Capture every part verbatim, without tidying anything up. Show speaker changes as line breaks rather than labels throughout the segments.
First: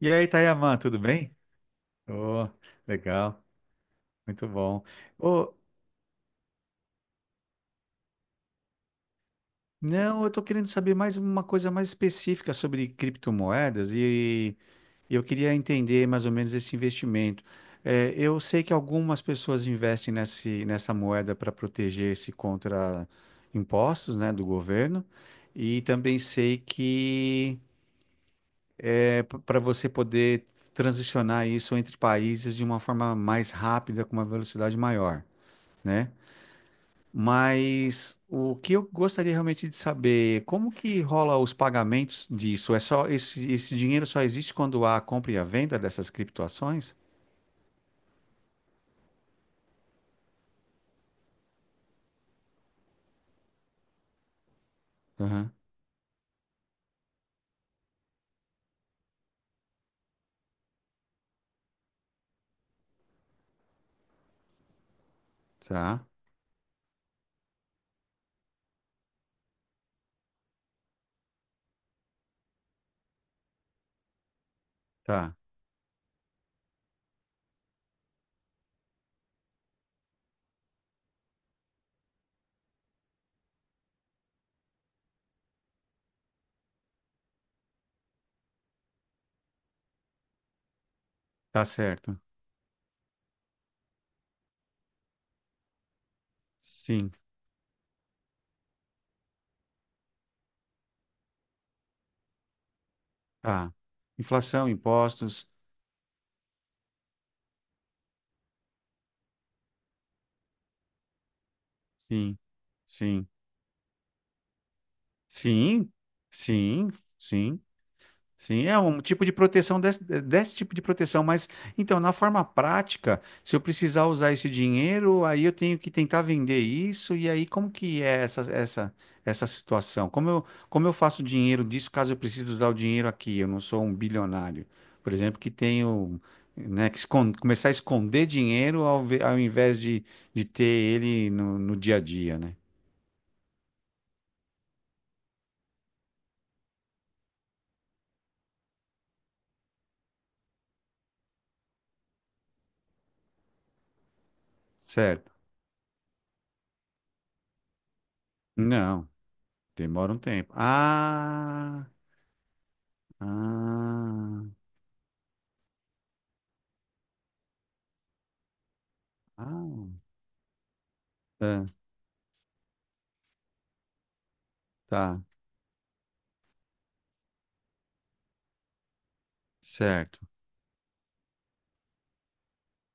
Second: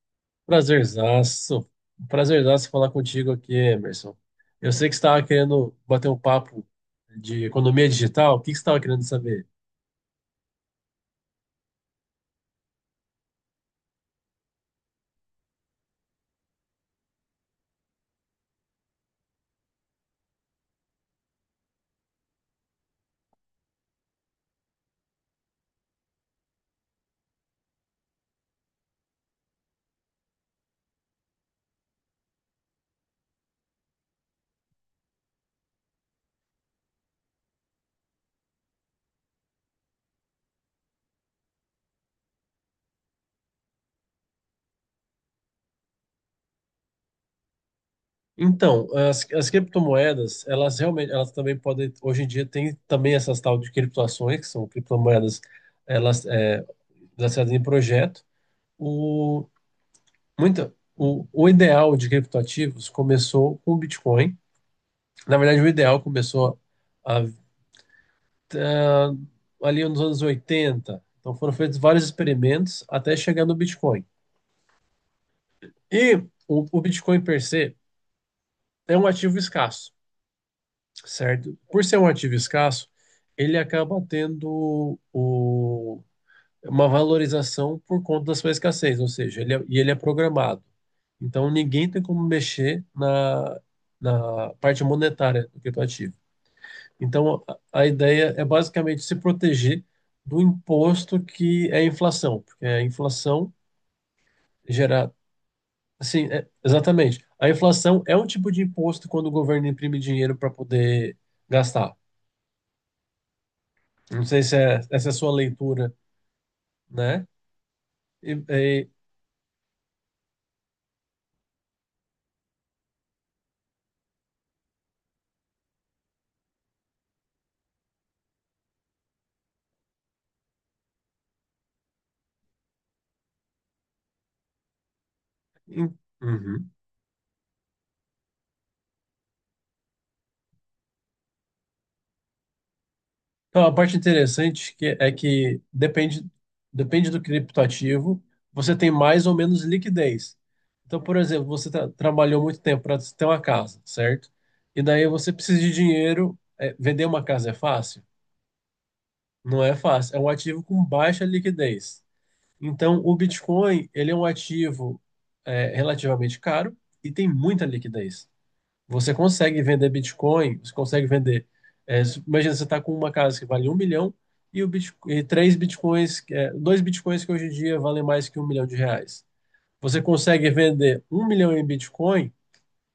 E aí, Tayaman, tudo bem?
Prazerzaço.
Oh,
Prazerzaço falar contigo
legal,
aqui, Emerson.
muito
Eu
bom.
sei que você estava
Oh,
querendo bater um papo de economia digital. O que que você estava querendo saber?
não, eu estou querendo saber mais uma coisa mais específica sobre criptomoedas e eu queria entender mais ou menos esse investimento. Eh, eu sei que algumas pessoas investem nesse, nessa moeda para proteger-se contra impostos, né, do governo, e também sei que para você poder transicionar isso entre países de uma forma mais rápida, com uma velocidade maior, né? Mas o que eu gostaria realmente de saber, como que rola os pagamentos disso? É só esse, esse dinheiro só existe quando há a compra e a venda dessas criptoações?
Então, as, as criptomoedas, elas realmente, elas também podem, hoje em dia tem também essas tal de criptoações, que são criptomoedas,
Aham.
elas é, lançadas em projeto. O, muita, o, o ideal de criptoativos começou com o Bitcoin. Na verdade, o ideal
Tá,
começou há ah, ali nos anos oitenta. Então foram feitos vários experimentos até chegar no Bitcoin.
tá,
E o, o Bitcoin per se é um ativo escasso, certo? Por ser um ativo escasso, ele acaba tendo o- uma valorização por conta da sua escassez, ou seja, ele é, e ele é programado. Então
tá
ninguém tem
certo.
como mexer na, na parte monetária do criptoativo.
Sim,
Então, a a ideia é basicamente se proteger do imposto que é a inflação, porque a inflação
tá. Inflação,
gera,
impostos,
assim, é- exatamente. A inflação é um tipo de imposto quando o governo imprime dinheiro para poder gastar.
sim, sim,
Não sei se é, essa é a sua
sim,
leitura,
sim,
né?
sim.
E,
Sim, é
e-
um tipo de proteção desse, desse tipo de proteção, mas então, na forma prática, se eu precisar usar esse dinheiro, aí eu tenho que tentar vender isso, e aí como que é essa, essa, essa situação? Como eu, como eu faço dinheiro disso caso eu precise usar o dinheiro aqui? Eu não sou um bilionário, por exemplo, que
em-
tenho,
Uhum.
né, que escon- começar a esconder dinheiro ao, ve- ao invés de, de ter ele no, no dia a dia, né?
Então, a parte interessante que é que depende, depende do criptoativo, você tem mais ou menos liquidez. Então, por exemplo, você tra- trabalhou muito tempo para ter uma casa, certo? E daí você
Certo?
precisa de dinheiro. É, vender uma casa é fácil?
Não,
Não é
demora
fácil.
um
É um
tempo.
ativo com baixa
Ah,
liquidez. Então, o Bitcoin, ele é um
ah.
ativo, é, relativamente caro e tem muita liquidez. Você consegue
Ah,
vender Bitcoin, você consegue vender.
tá,
é, Imagina, você está com uma casa que vale um milhão e, o Bitco-
tá,
e três Bitcoins, é, dois Bitcoins que hoje em dia valem mais que um milhão de reais. Você
certo.
consegue vender um milhão em Bitcoin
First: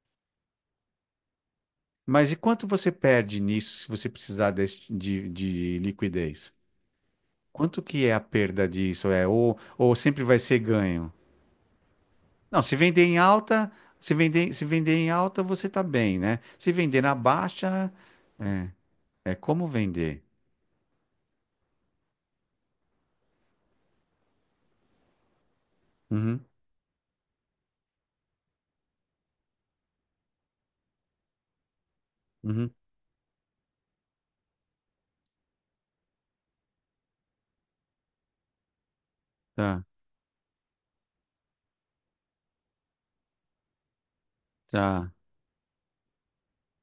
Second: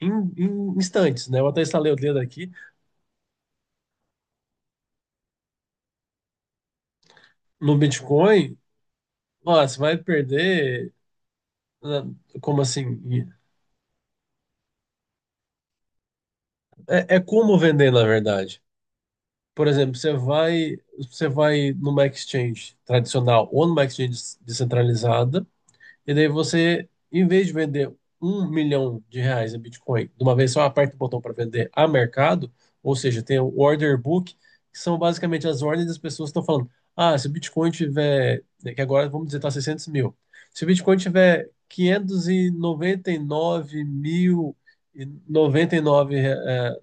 em, em instantes, né? Eu até estalei o dedo
Mas e
aqui.
quanto você perde nisso se você precisar desse- de, de liquidez?
No
Quanto que é a
Bitcoin,
perda disso? É,
ó,
ou,
você
ou
vai
sempre vai ser
perder.
ganho?
na- Como
Não, se
assim?
vender em alta, se vender, se vender em alta, você tá bem, né? Se vender na
É, é como vender,
baixa,
na verdade.
é, é
Por
como
exemplo, você
vender.
vai, você vai numa exchange tradicional ou numa exchange descentralizada. E daí
Uhum,
você, em vez de vender um milhão de reais em Bitcoin de uma vez só, aperta o botão para vender a mercado,
uhum,
ou seja, tem o order book, que são basicamente as ordens das pessoas que estão falando, ah, se o Bitcoin tiver, né, que agora vamos dizer está
tá,
seiscentos mil, se o Bitcoin tiver quinhentos e e noventa e nove mil e
tá,
é, noventa e nove, eh,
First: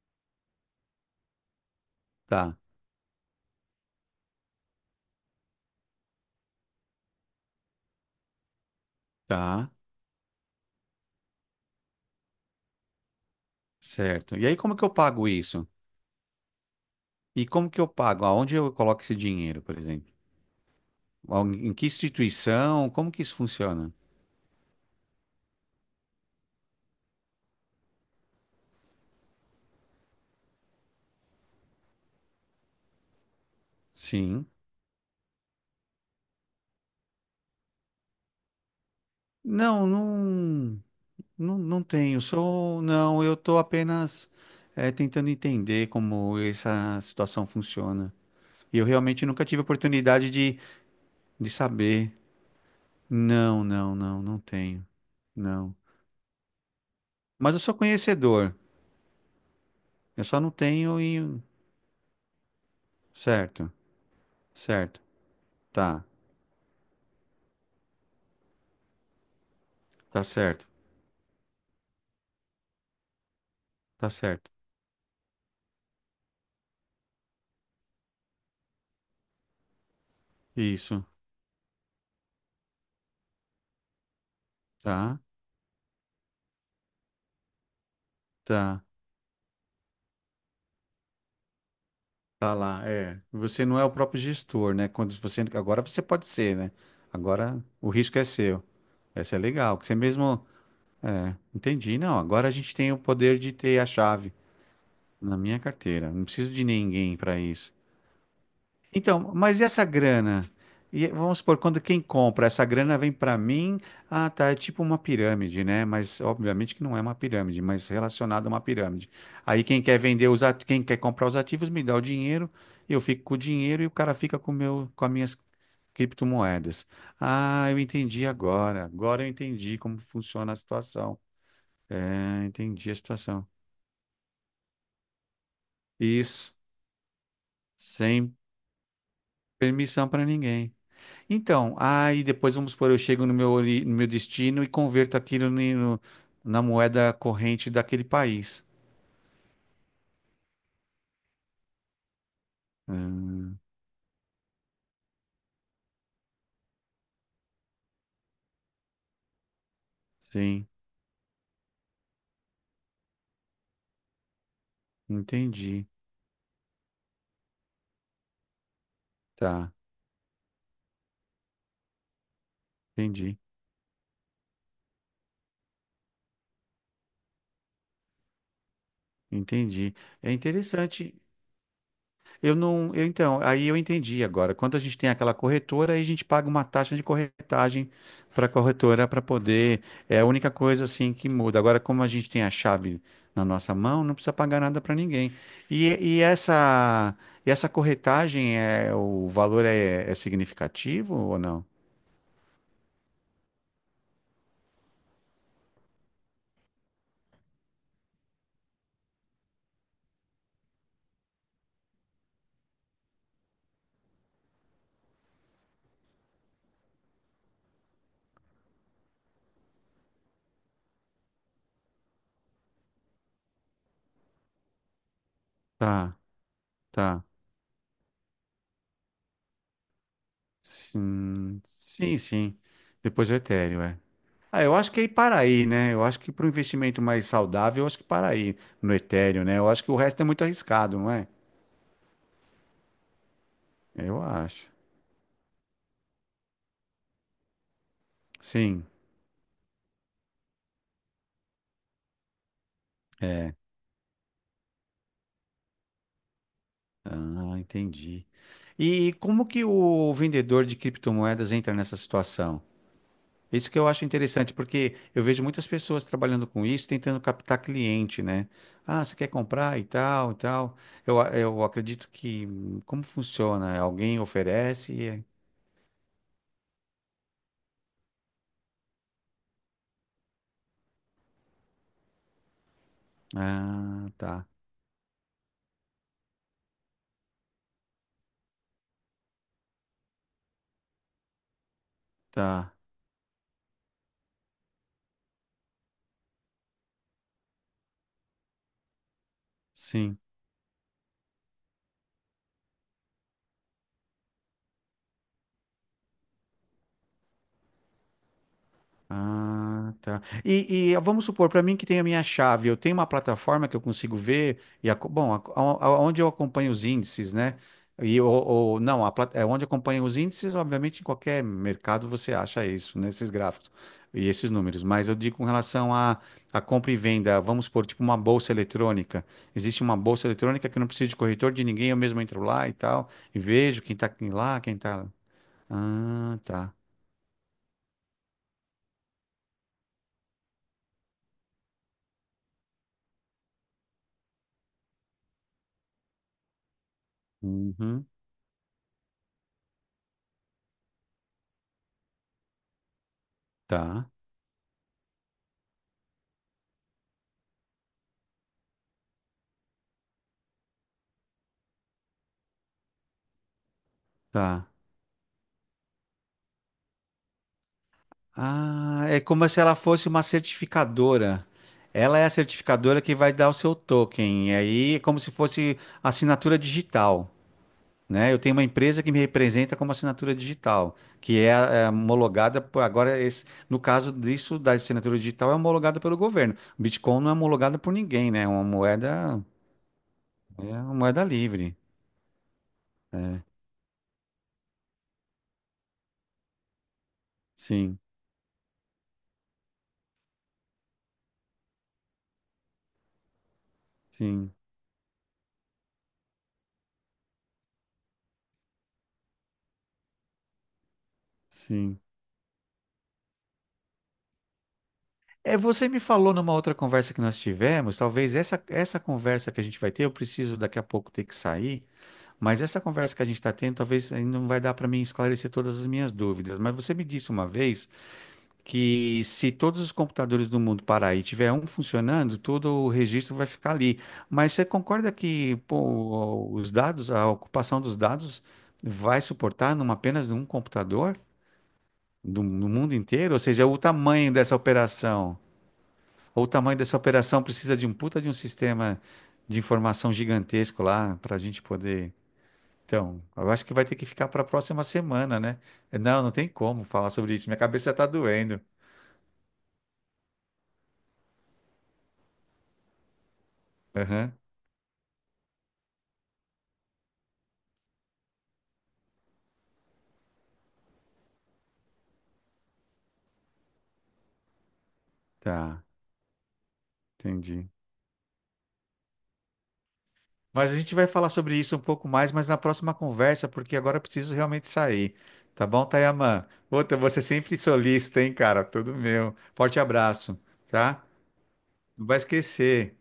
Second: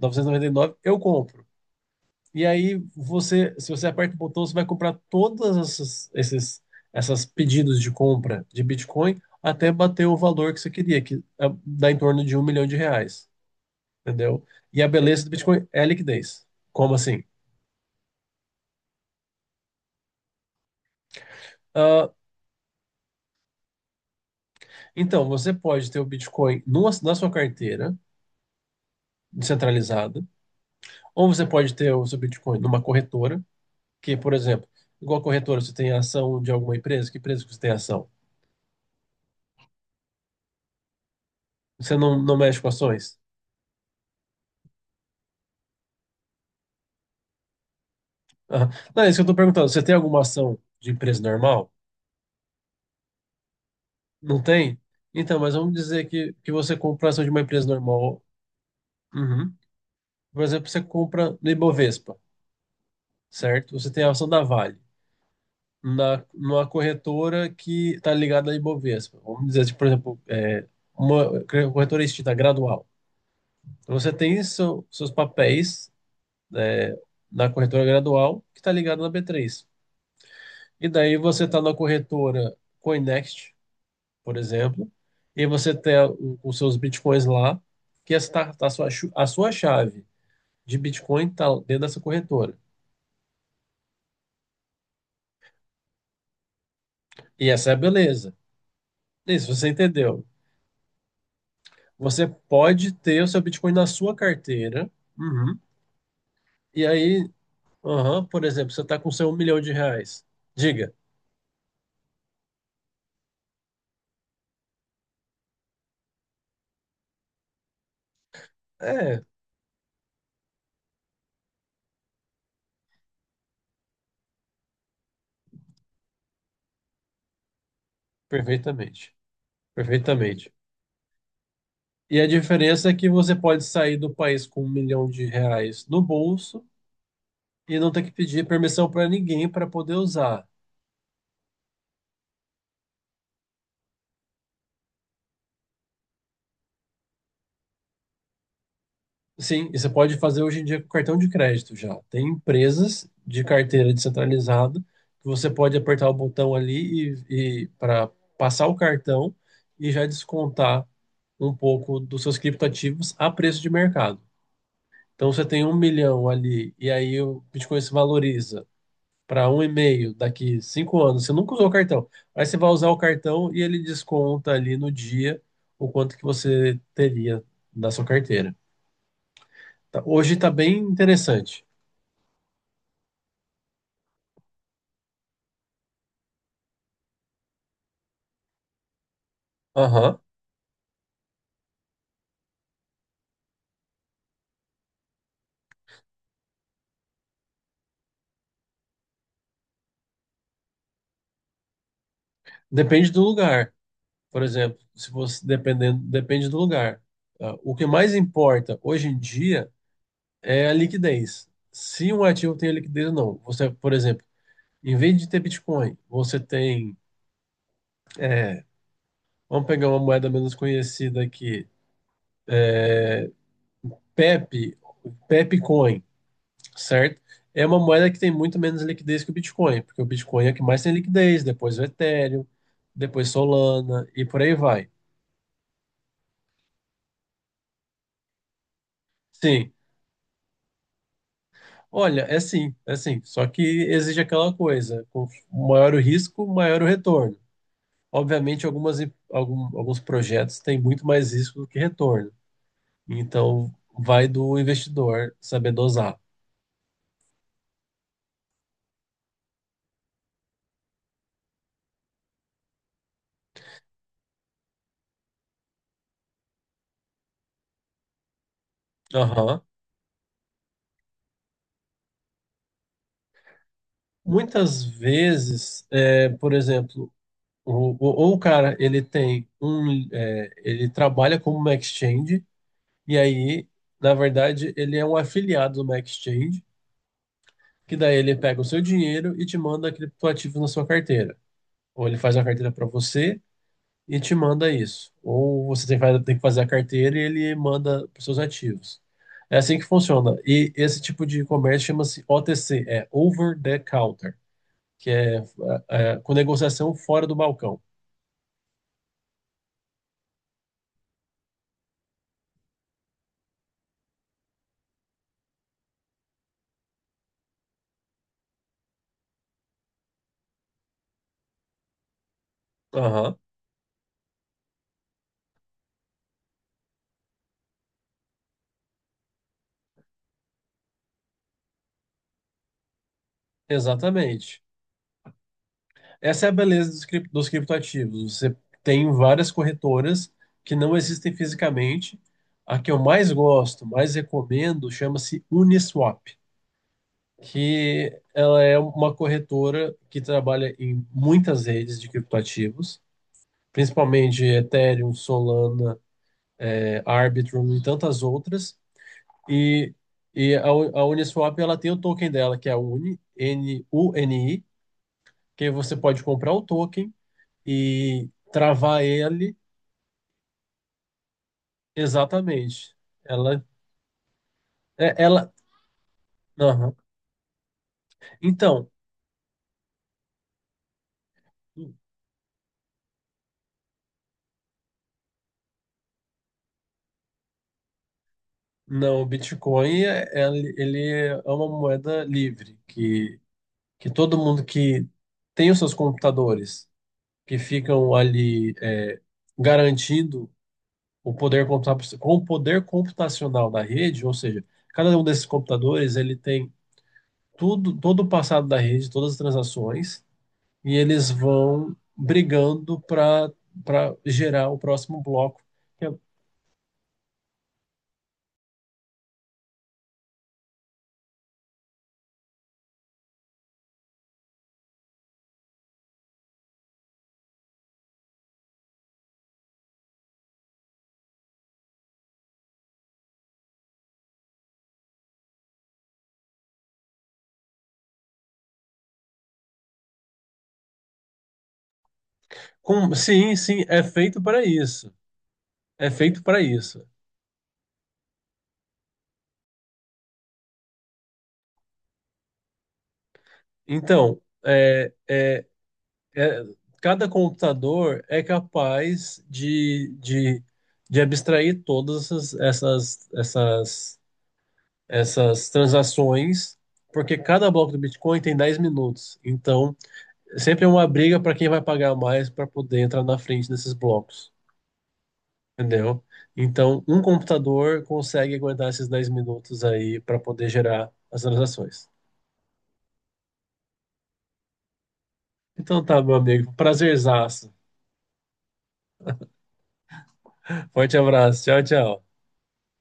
noventa e nove eu compro. E
tá,
aí você, se você aperta o botão, você vai comprar todas essas, esses, essas pedidos de compra de Bitcoin
tá,
até bater o valor que você queria, que é, dá em torno de um milhão de reais,
certo.
entendeu?
E aí como
E
que
a
eu
beleza
pago
do
isso?
Bitcoin é a liquidez. Como assim?
E como que eu pago? Aonde eu coloco esse dinheiro, por exemplo? Al- Em que
Ah,
instituição? Como que isso funciona?
então, você pode ter o Bitcoin numa- na sua carteira descentralizada, ou você pode ter o seu Bitcoin numa corretora, que, por
Sim.
exemplo, igual a corretora, você tem ação de alguma empresa, que empresa que você tem ação?
Não, não, não, não
Você não,
tenho.
não mexe com
Sou,
ações?
não, eu estou apenas eh, tentando entender como essa situação funciona.
Aham.
E eu
Não, é isso que eu
realmente
estou
nunca tive
perguntando. Você tem alguma
oportunidade
ação
de,
de empresa
de
normal?
saber. Não, não, não, não
Não tem?
tenho.
Então, mas vamos
Não.
dizer que, que você compra ação de uma
Mas eu
empresa
sou
normal.
conhecedor.
Uhum.
Eu só
Por
não
exemplo, você
tenho e.
compra no Ibovespa,
Certo,
certo? Você tem a ação da Vale,
certo. Tá,
na, numa corretora que está ligada à Ibovespa. Vamos dizer, tipo, por exemplo,
tá
é,
certo,
uma corretora extinta, Gradual. Então,
tá
você tem
certo.
seu- seus papéis, é, na corretora Gradual, que está ligada na B três. E
Isso.
daí você está na corretora Coinext, por exemplo,
Tá,
e você tem o- os seus bitcoins lá, que está a
tá.
sua, chu- a sua chave de bitcoin está dentro dessa
Tá
corretora.
lá, é. Você não é o próprio gestor, né? Quando você agora você pode ser, né?
E
Agora
essa é a
o risco é
beleza.
seu. Essa é
Isso, você
legal, que você
entendeu.
mesmo, é, entendi. Não,
Você
agora a gente tem
pode
o
ter o
poder
seu
de
bitcoin
ter a
na sua
chave
carteira,
na
Uhum.
minha carteira. Não preciso de
E
ninguém
aí,
para isso.
aham, por exemplo, você está com seu
Então,
um milhão
mas e
de
essa
reais.
grana?
Diga.
E, vamos supor, quando quem compra, essa grana vem para mim. Ah, tá, é tipo uma pirâmide, né? Mas obviamente que não é uma pirâmide, mas relacionada a uma pirâmide.
É,
Aí quem quer vender os ativos, quem quer comprar os ativos me dá o dinheiro, eu fico com o dinheiro e o cara fica com o meu, com as minhas criptomoedas. Ah, eu entendi agora.
perfeitamente.
Agora eu entendi como funciona
Perfeitamente.
a situação.
E a
Ah,
diferença
entendi
é
a
que você
situação.
pode sair do país com um milhão de reais no
Isso,
bolso e não ter que
sem
pedir permissão para ninguém para poder
permissão para
usar.
ninguém. Então, aí depois vamos supor, eu chego no meu, ori- no meu destino e converto aquilo ni- no- na moeda corrente daquele país.
Sim, e você pode fazer hoje em dia com cartão de crédito já. Tem empresas de
Hum,
carteira descentralizada que você pode apertar o botão ali e, e para passar o cartão e já
sim,
descontar um pouco dos seus criptoativos a preço de mercado. Então você tem um
entendi.
milhão ali e aí o Bitcoin se valoriza para um e
Tá,
meio daqui cinco anos. Você nunca usou o cartão. Aí você vai usar o
entendi,
cartão e ele desconta ali no dia o quanto que você teria da sua carteira.
entendi.
Tá-
É
Hoje está bem
interessante.
interessante.
Eu não, eu então, aí eu entendi agora. Quando a gente tem aquela corretora, aí a gente paga uma taxa de corretagem para a corretora para poder.
Aham.
É a única coisa assim que muda. Agora, como a gente tem a chave na nossa mão, não precisa pagar nada para ninguém. E, e essa, e essa corretagem é o valor é, é significativo ou não?
Depende do lugar. Por exemplo, se você dependendo, depende do lugar. Ah, o que mais importa hoje em dia é a liquidez. Se um ativo tem liquidez ou não. Você, por exemplo, em vez de ter Bitcoin, você tem, é, vamos pegar uma moeda menos conhecida aqui, Pepe, Pepe Coin,
Tá,
certo?
tá.
É uma moeda que tem muito menos liquidez que o Bitcoin, porque o Bitcoin é o que mais tem liquidez,
Sim,
depois o
sim,
Ethereum,
sim. Depois
depois
o etéreo, é.
Solana e por aí
Ah, eu
vai.
acho que é ir para aí, né? Eu acho que para um investimento mais saudável, eu acho que para aí no Ethereum, né? Eu
Sim.
acho que o resto é muito arriscado, não é?
Olha, é sim, é sim. Só que exige
Eu
aquela
acho.
coisa, com maior o risco, maior o retorno. Obviamente,
Sim,
algumas, im- algum- alguns projetos têm muito mais risco do que retorno.
é.
Então, vai do investidor saber dosar.
Ah, entendi. E como que o vendedor de criptomoedas entra nessa situação? Isso que eu acho interessante, porque eu vejo muitas pessoas trabalhando com isso, tentando captar cliente, né? Ah, você quer
Aham.
comprar e tal, e tal. Eu, a- eu acredito que hum, como funciona? Alguém
Muitas
oferece? E- é.
vezes, é, por exemplo, o- o- ou o cara ele tem um, é, ele trabalha como uma exchange e aí,
Ah,
na
tá,
verdade, ele é um afiliado de uma exchange que daí ele pega o seu dinheiro e te manda criptoativos na sua carteira. Ou ele faz uma carteira
tá.
para você e te manda isso. Ou você tem que fa- tem que fazer a carteira e ele manda para seus ativos. É assim que
Sim.
funciona. E esse tipo de comércio chama-se O T C, é Over the Counter, que é, é, é com negociação fora do balcão.
Ah, tá. E, e vamos supor, para mim que tem a minha chave, eu tenho uma plataforma que eu consigo ver, e a, bom, a, a- a- onde eu acompanho os índices, né? E o- ou, não, a, plat- é onde acompanho os índices, obviamente, em qualquer mercado você acha isso, né? Esses
Aham,
gráficos e esses números. Mas eu digo com relação a, a compra e venda, vamos supor, tipo uma bolsa eletrônica. Existe uma bolsa eletrônica que eu não preciso de corretor de ninguém, eu mesmo entro lá e tal, e vejo quem tá aqui lá,
exatamente.
quem tá. Ah,
Essa é a
tá.
beleza dos, crip- dos criptoativos. Você tem várias corretoras que não existem fisicamente. A que eu mais gosto, mais recomendo, chama-se Uniswap,
Uhum,
que ela é uma corretora que trabalha em muitas redes de criptoativos,
tá,
principalmente Ethereum, Solana, eh, Arbitrum e tantas outras. E, e a, U- a Uniswap ela tem o token dela, que é a U N I, N U N I,
tá.
que você pode comprar o token e travar
Ah, é como
ele
se ela fosse uma certificadora. Ela é a
exatamente.
certificadora que vai dar o
Ela,
seu token. E aí é
é-
como se
ela,
fosse assinatura
aham.
digital, né? Eu tenho uma
Então,
empresa que me representa como assinatura digital, que é, é, homologada por agora esse- no caso disso da assinatura digital é homologada pelo governo. O Bitcoin não é homologado por ninguém, né? É uma
não, o
moeda,
Bitcoin é,
é
ele
uma
ele
moeda
é uma
livre.
moeda livre que
É,
que todo mundo que tem os seus computadores que
sim,
ficam ali é, garantindo o poder computa- com o poder computacional da rede, ou
sim,
seja, cada um desses computadores ele tem tudo, todo o passado da rede, todas as transações e eles vão
sim.
brigando para para gerar o próximo
É,
bloco.
você me
Que é-
falou numa outra conversa que nós tivemos, talvez essa, essa conversa que a gente vai ter, eu preciso daqui a pouco ter que sair, mas essa conversa que a gente está tendo, talvez ainda não vai dar para mim esclarecer todas as minhas dúvidas. Mas você me disse uma vez que se todos os computadores do mundo parar e tiver um funcionando, todo o registro vai ficar ali. Mas você concorda que, pô, os dados, a ocupação dos dados vai suportar numa apenas um computador do, no mundo
com-
inteiro? Ou
sim,
seja, o
sim, é
tamanho
feito
dessa
para isso.
operação?
É feito
Ou o
para
tamanho dessa
isso.
operação precisa de um puta de um sistema de informação gigantesco lá para a gente poder. Então, eu acho que vai ter que ficar
Então,
para a próxima
é,
semana, né?
é,
Não, não tem
é-
como falar
cada
sobre isso. Minha cabeça está
computador é
doendo.
capaz de, de, de abstrair todas essas, essas, essas,
Aham,
essas transações, porque cada bloco do Bitcoin tem dez minutos. Então, sempre é uma briga para quem vai pagar mais para poder entrar na frente desses blocos.
tá,
Entendeu? Então, um
entendi.
computador consegue aguentar esses dez minutos aí para poder
Mas a gente vai
gerar
falar
as
sobre isso um pouco
transações.
mais, mas na próxima conversa, porque agora eu preciso realmente sair. Tá bom,
Então tá, meu
Tayaman?
amigo.
Outra, você sempre
Prazerzaço.
solista, hein, cara? Tudo meu. Forte abraço, tá?
Forte abraço. Tchau,
Não vai
tchau.
esquecer.